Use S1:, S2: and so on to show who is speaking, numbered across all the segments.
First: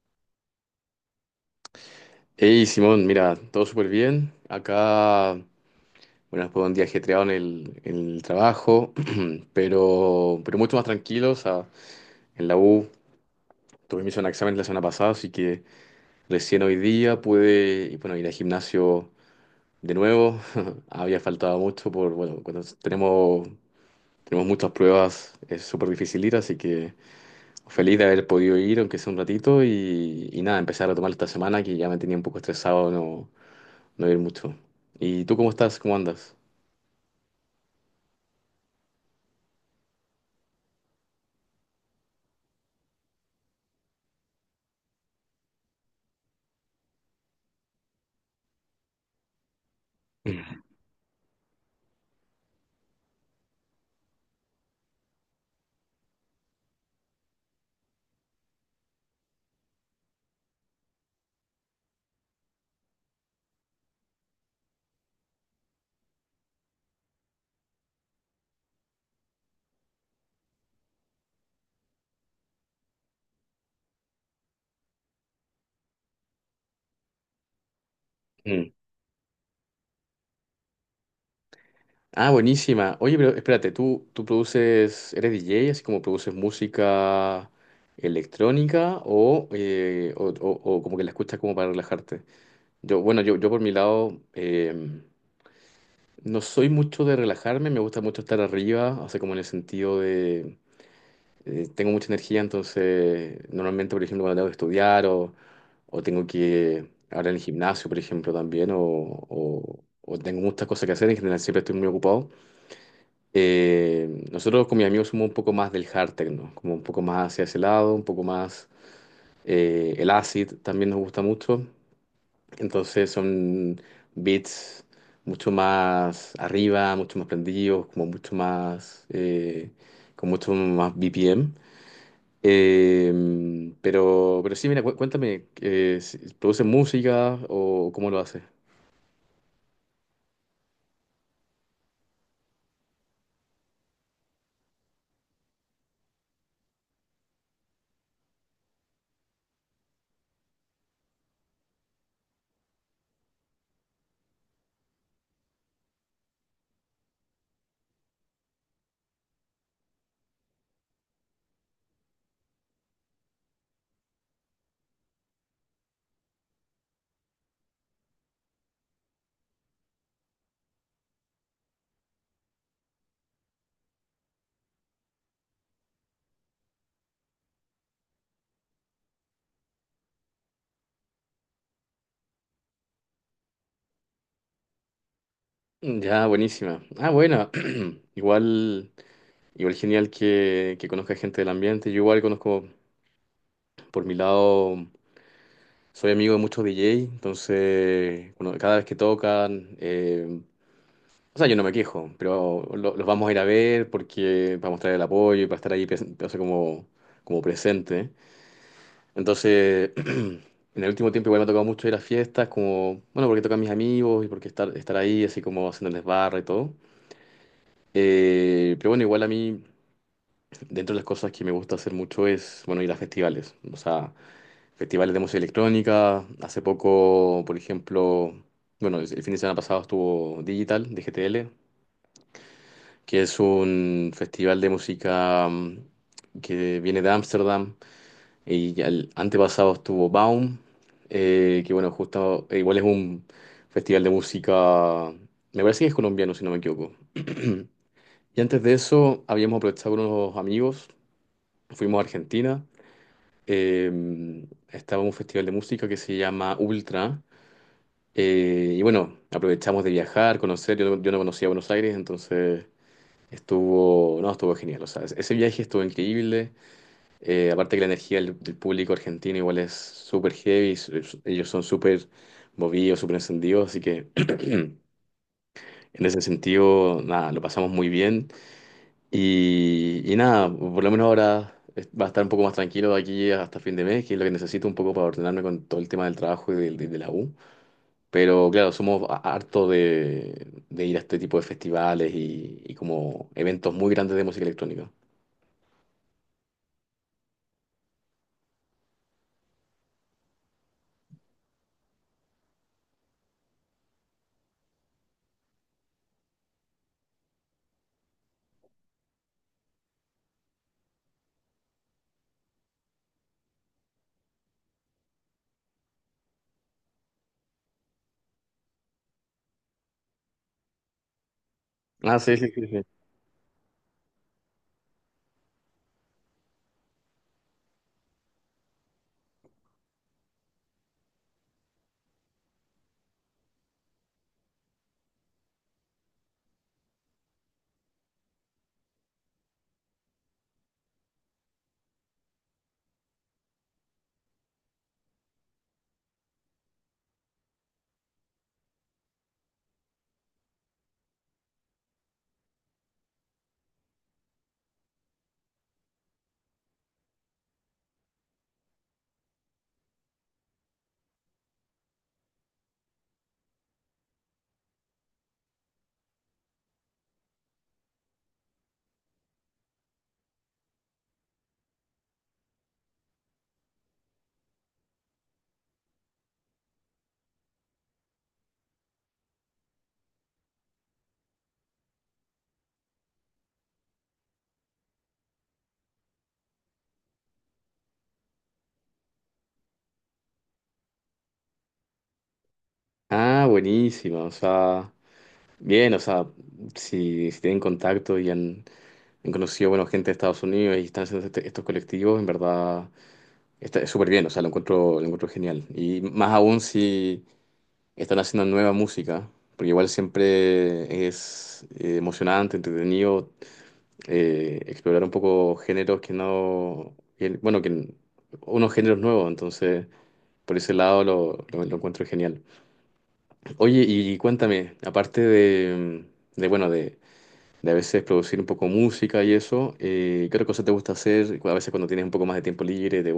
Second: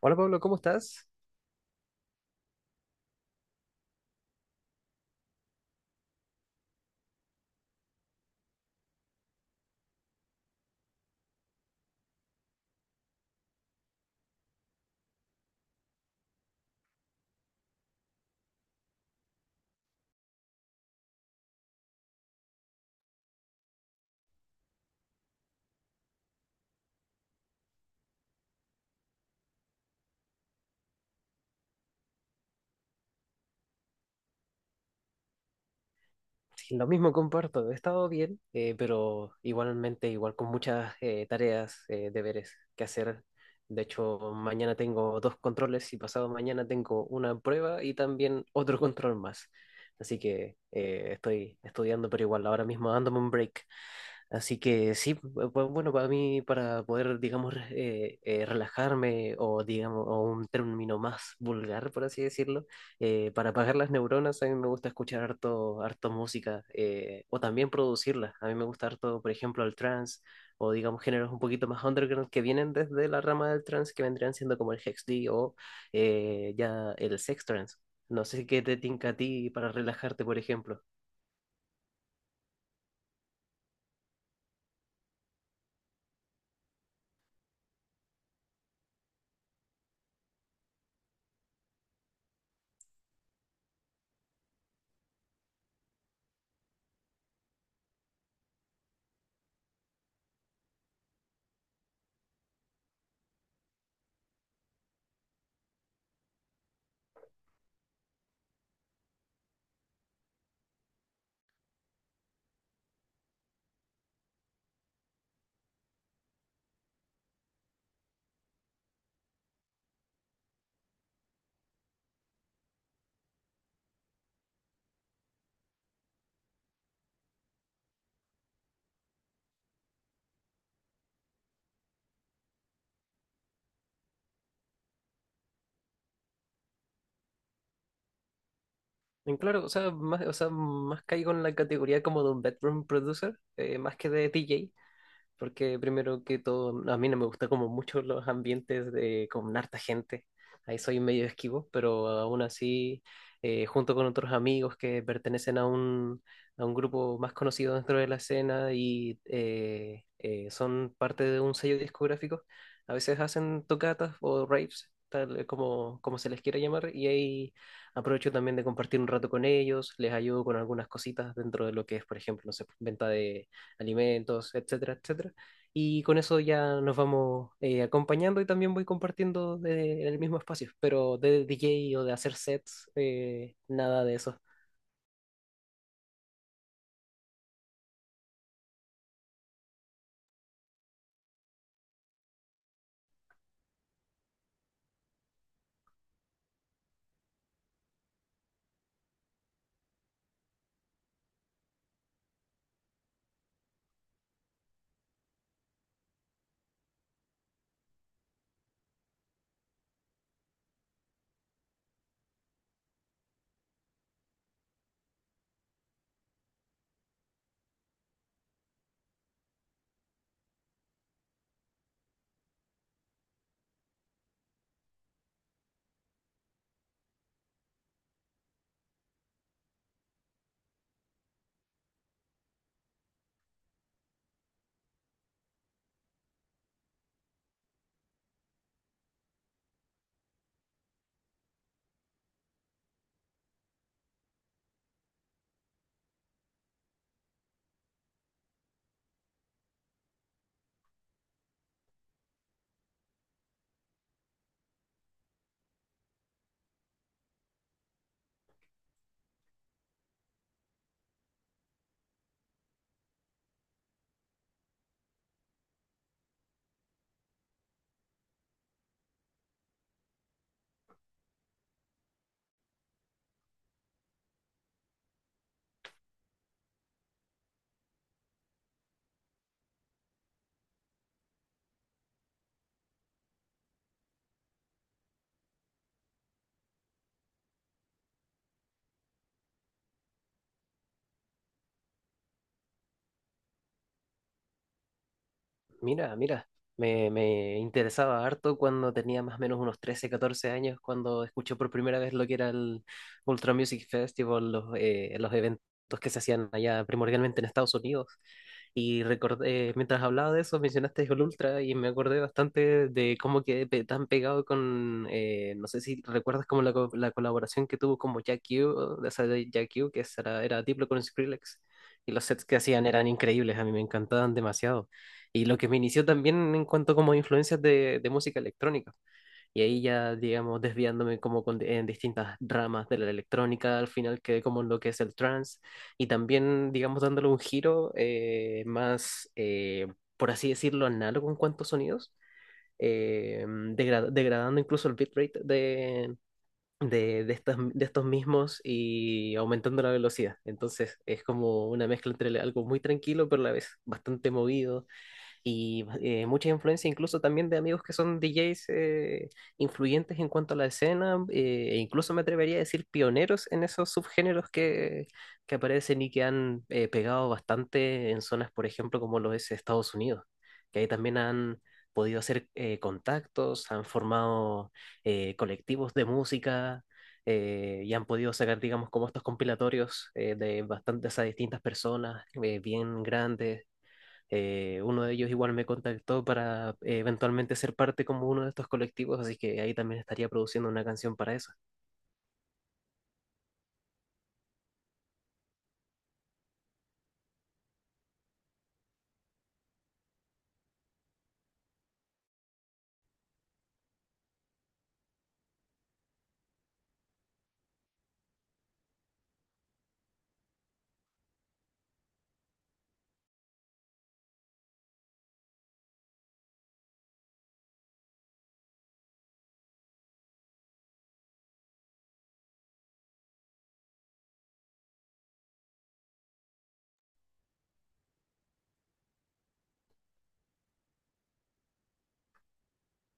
S1: Hola Pablo, ¿cómo estás?
S2: Hey Simón, mira, todo súper bien. Acá, bueno, fue un día ajetreado en en el trabajo, pero mucho más tranquilo. O sea, en la U tuve mis exámenes la semana pasada, así que recién hoy día pude, bueno, ir al gimnasio de nuevo. Había faltado mucho por, bueno, cuando tenemos muchas pruebas es súper difícil ir, así que feliz de haber podido ir, aunque sea un ratito, y nada, empezar a retomar esta semana que ya me tenía un poco estresado, ¿no? No ir mucho. ¿Y tú cómo estás? ¿Cómo andas?
S1: Sí, lo mismo comparto, he estado bien, pero igualmente, igual con muchas tareas, deberes que hacer. De hecho, mañana tengo dos controles y pasado mañana tengo una prueba y también otro control más. Así que estoy estudiando, pero igual ahora mismo dándome un break. Así que sí, bueno, para mí, para poder, digamos, relajarme o, digamos, o un término más vulgar, por así decirlo, para apagar las neuronas, a mí me gusta escuchar harto, harto música o también producirla. A mí me gusta harto, por ejemplo, el trance o, digamos, géneros un poquito más underground que vienen desde la rama del trance, que vendrían siendo como el Hexd o ya el Sex Trance. No sé qué
S2: Ujú.
S1: te tinca a ti para relajarte, por ejemplo.
S2: Ah, buenísima. Oye, pero espérate, ¿tú produces, eres DJ, así como produces música electrónica o, o como que la escuchas como para relajarte? Yo por mi lado no soy mucho de relajarme, me gusta mucho estar arriba, o sea, como en el sentido de tengo mucha energía, entonces normalmente, por ejemplo, cuando tengo que estudiar o tengo que ahora en el gimnasio, por ejemplo, también, o tengo muchas cosas que hacer, en general siempre estoy muy ocupado. Nosotros con mis amigos somos un poco más del hard techno, como un poco más hacia ese lado, un poco más el acid también nos gusta mucho, entonces son beats mucho más arriba, mucho más prendidos, como mucho más, con mucho más BPM. Pero sí, mira, cuéntame, ¿produce música o cómo lo hace?
S1: En claro, o sea, más caigo en la categoría como de un bedroom producer, más que de DJ, porque primero que todo, no, a mí no me gusta como mucho los ambientes de, con harta gente. Ahí soy medio esquivo, pero aún así, junto con otros amigos que pertenecen a un grupo más conocido dentro de la escena y son parte de un sello discográfico. A veces hacen tocatas o raves, tal como se les quiera llamar, y ahí aprovecho también de compartir un rato con ellos, les ayudo con algunas cositas dentro de lo que es, por ejemplo, no sé, venta de alimentos, etcétera, etcétera. Y con eso ya nos vamos acompañando y también voy compartiendo en el mismo espacio, pero de DJ o de hacer sets, nada de eso.
S2: Ya, buenísima. Ah, bueno, igual, igual genial que conozca gente del ambiente. Yo igual conozco, por mi lado, soy amigo de muchos DJ, entonces, bueno, cada vez que tocan, o sea, yo no me quejo, pero los vamos a ir a ver porque para mostrar el apoyo y para estar ahí, o sea, como, como presente. Entonces, en el último tiempo igual me ha tocado mucho ir a fiestas, como, bueno, porque tocan mis amigos y porque estar ahí, así como haciéndoles barra y todo. Pero bueno, igual a mí, dentro de las cosas que me gusta hacer mucho es, bueno, ir a festivales. O sea, festivales de música electrónica. Hace poco, por ejemplo, bueno, el fin de semana pasado estuvo Digital, de GTL, que es un festival de música que viene de Ámsterdam. Y ya el antepasado estuvo Baum, que bueno, justo igual es un festival de música, me parece que es colombiano, si no me equivoco. Y antes de eso, habíamos aprovechado con unos amigos, fuimos a Argentina, estaba en un festival de música que se llama Ultra, y bueno, aprovechamos de viajar, conocer, yo no conocía Buenos Aires, entonces estuvo, no, estuvo genial, o sea, ese viaje estuvo increíble. Aparte que la energía del público argentino igual es súper heavy, ellos son súper movidos, súper encendidos, así que en ese sentido, nada, lo pasamos muy bien. Y nada, por lo menos ahora va a estar un poco más tranquilo de aquí hasta fin de mes, que es lo que necesito un poco para ordenarme con todo el tema del trabajo y de la U. Pero claro, somos hartos de ir a este tipo de festivales y como eventos muy grandes de música electrónica.
S1: Mira, mira, me interesaba harto cuando tenía más o menos unos 13 14 años, cuando escuché por primera vez lo que era el Ultra Music Festival, los eventos que se hacían allá primordialmente en Estados Unidos. Y recordé, mientras hablaba de eso, mencionaste Jol Ultra y me acordé bastante de cómo quedé tan pegado con, no sé si recuerdas como la colaboración que tuvo como Jack Q, de esa de Jack Q, que era Diplo con Skrillex. Y
S2: Ah,
S1: los
S2: sí,
S1: sets
S2: sí,
S1: que
S2: sí, sí.
S1: hacían eran increíbles, a mí me encantaban demasiado. Y lo que me inició también en cuanto como influencias de música electrónica. Y ahí ya, digamos, desviándome como en distintas ramas de la electrónica, al final quedé como en lo que es el trance y también, digamos, dándole un giro más, por así decirlo, análogo en cuanto a sonidos, degradando incluso el bitrate de estos mismos y aumentando la velocidad. Entonces es como una mezcla entre algo muy tranquilo, pero a la vez bastante movido y mucha influencia incluso también de amigos que son DJs influyentes en cuanto a la escena, e incluso me atrevería a decir pioneros en esos subgéneros que aparecen y que han pegado bastante en zonas, por ejemplo, como lo es Estados Unidos, que ahí también han podido hacer contactos, han formado colectivos de música. Y han podido sacar, digamos, como estos compilatorios de bastantes a distintas personas bien grandes, uno de ellos igual me contactó para eventualmente ser parte como uno de estos colectivos, así que ahí también estaría produciendo una canción para eso.
S2: Ah, buenísima, o sea... Bien, o sea, si, si tienen contacto y han, han conocido, bueno, gente de Estados Unidos y están haciendo estos colectivos, en verdad está súper bien, o sea, lo encuentro genial. Y más aún si están haciendo nueva música, porque igual siempre es emocionante, entretenido explorar un poco géneros que no, que- bueno, que unos géneros nuevos, entonces por ese lado lo encuentro genial. Oye, y cuéntame, aparte de bueno, de a veces producir un poco música y eso. ¿Qué otra cosa te gusta hacer? A veces cuando tienes un poco más de tiempo libre, de,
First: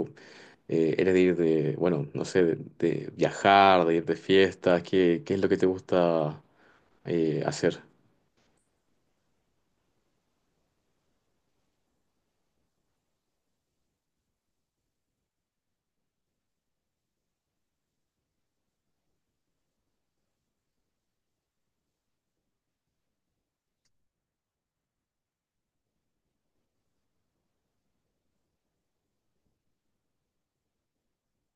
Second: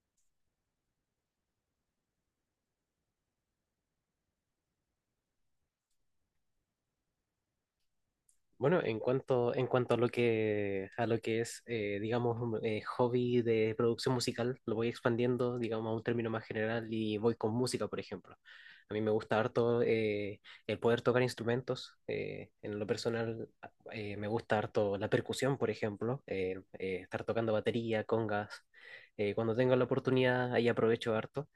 S2: eres de ir de, bueno, no sé, de viajar, de ir de fiestas. ¿Qué es lo que te gusta hacer?
S1: Bueno, en cuanto a lo que es, digamos, hobby de producción musical, lo voy expandiendo, digamos, a un término más general y voy con música, por ejemplo. A mí me gusta harto el poder tocar instrumentos. En lo personal, me gusta harto la percusión, por ejemplo, estar tocando batería, congas. Cuando tengo la oportunidad, ahí aprovecho harto.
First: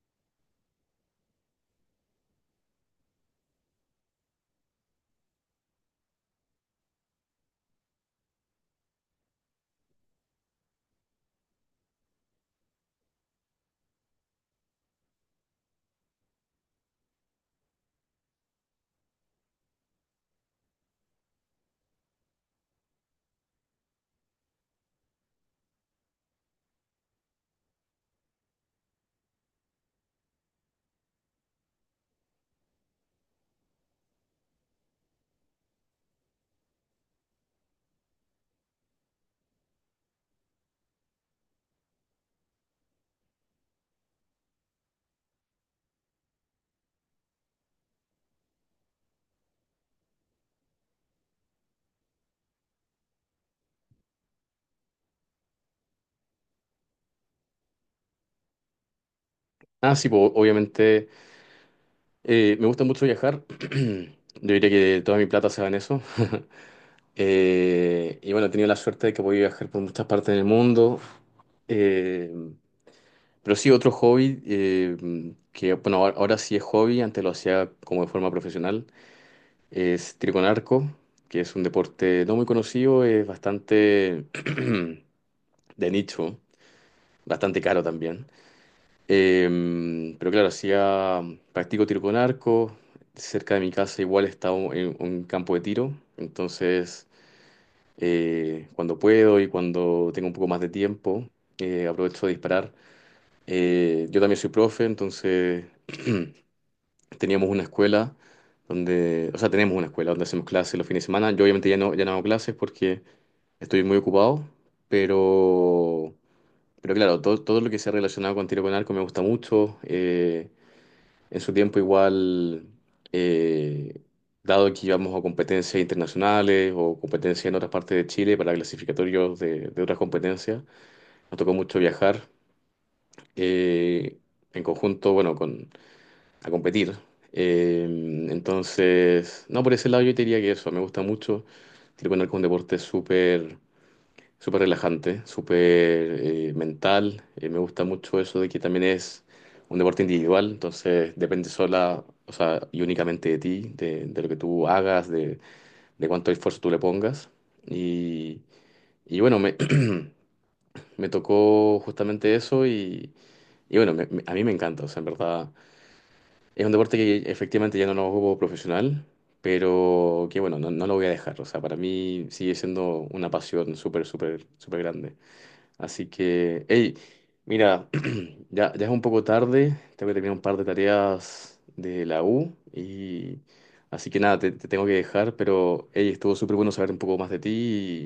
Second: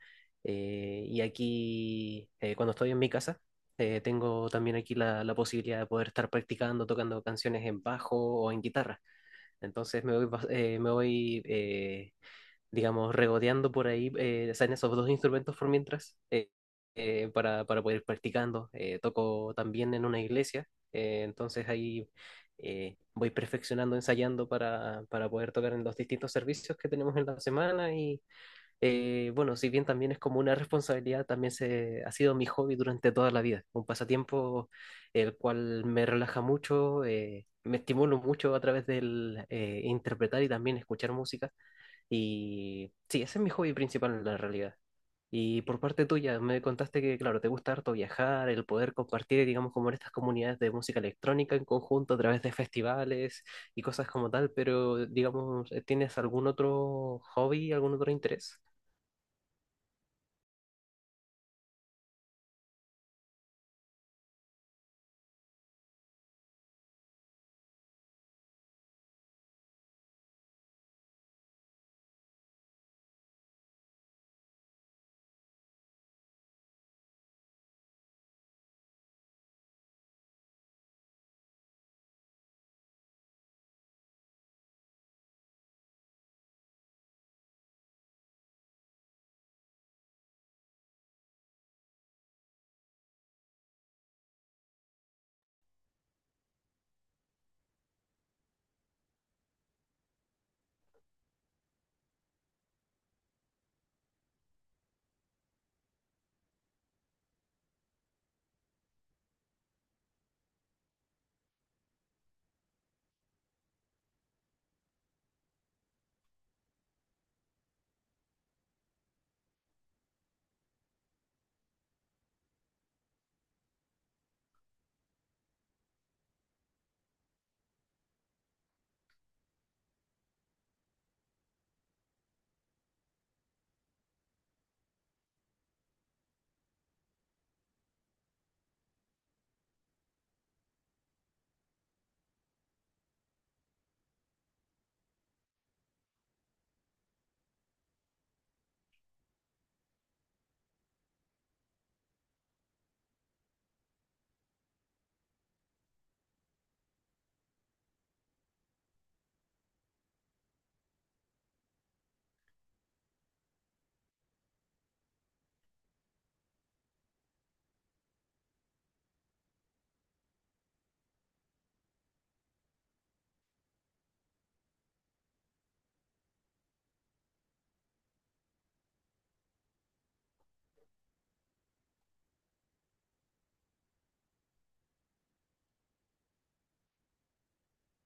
S1: Y aquí, cuando estoy en mi casa, tengo también aquí la posibilidad de poder estar practicando, tocando canciones en bajo o en guitarra. Entonces me voy, me voy digamos, regodeando por ahí, o sea, en esos dos instrumentos por mientras, para poder ir practicando. Toco también en una iglesia, entonces ahí voy perfeccionando, ensayando para poder tocar en los distintos servicios que tenemos en la semana y bueno, si bien también es como una responsabilidad, también se, ha sido mi hobby durante toda la vida, un pasatiempo el cual me relaja mucho, me estimulo mucho a través del interpretar y también escuchar música. Y sí, ese es mi hobby principal en la realidad. Y por parte tuya, me contaste que, claro, te gusta harto viajar, el poder compartir, digamos, como en estas comunidades de música electrónica en conjunto a través de festivales y cosas como tal, pero, digamos, ¿tienes algún otro hobby, algún otro interés?
S2: Ah, sí, po, obviamente me gusta mucho viajar. Yo diría que toda mi plata se va en eso. Bueno, he tenido la suerte de que voy a viajar por muchas partes del mundo. Eh, Pero sí, otro hobby que, bueno, ahora ahora sí es hobby, antes lo hacía como de forma profesional, es tiro con arco, que es un deporte no muy conocido, es bastante de nicho, bastante caro también. Pero claro, hacía, practico tiro con arco, cerca de mi casa igual está un, en un campo de tiro, entonces cuando puedo y cuando tengo un poco más de tiempo, aprovecho de disparar. Yo también soy profe, entonces teníamos una escuela o sea, tenemos una escuela donde hacemos clases los fines de semana. Yo obviamente ya no hago clases porque estoy muy ocupado, pero, pero claro, todo lo que sea relacionado con tiro con arco me gusta mucho. En su tiempo igual, eh, dado que íbamos a competencias internacionales o competencias en otras partes de Chile para clasificatorios de otras competencias, nos tocó mucho viajar. eh, en conjunto, bueno, a competir. Eh, entonces, no, por ese lado yo te diría que eso, me gusta mucho. Tiro con arco es un deporte súper, súper relajante, súper mental. Me gusta mucho eso de que también es un deporte individual, entonces depende sola, o sea, y únicamente de ti, de lo que tú hagas, de cuánto esfuerzo tú le pongas. Y, bueno, me, me tocó justamente eso y bueno, a mí me encanta, o sea, en verdad. Es un deporte que efectivamente ya no lo juego profesional, pero que bueno, no, no lo voy a dejar. O sea, para mí sigue siendo una pasión súper, súper, súper grande. Así que, hey, mira, ya es un poco tarde, tengo que terminar un par de tareas de la U y así que nada, te tengo que dejar, pero hey, estuvo súper bueno saber un poco más de ti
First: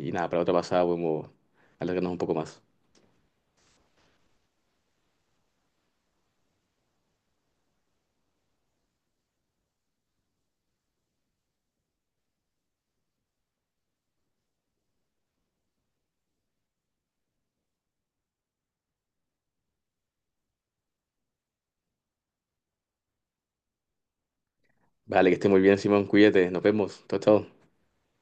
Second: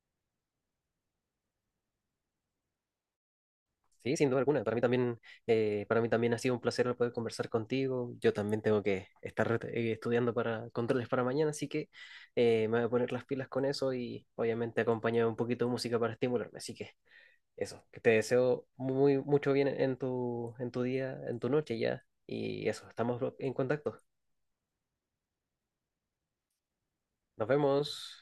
S2: nada, para otra pasada podemos alargarnos un poco más.
S1: Sí, sin duda alguna. Para mí también ha sido un placer poder conversar contigo. Yo también tengo que estar estudiando para controles para mañana, así que me voy a poner las pilas con eso y obviamente acompañar un poquito de música para estimularme. Así que eso, que te deseo muy mucho bien en tu día, en tu noche ya. Y eso, estamos en contacto.
S2: Vale, que esté muy bien, Simón, cuídate, nos vemos, chao, chao.
S1: Nos vemos.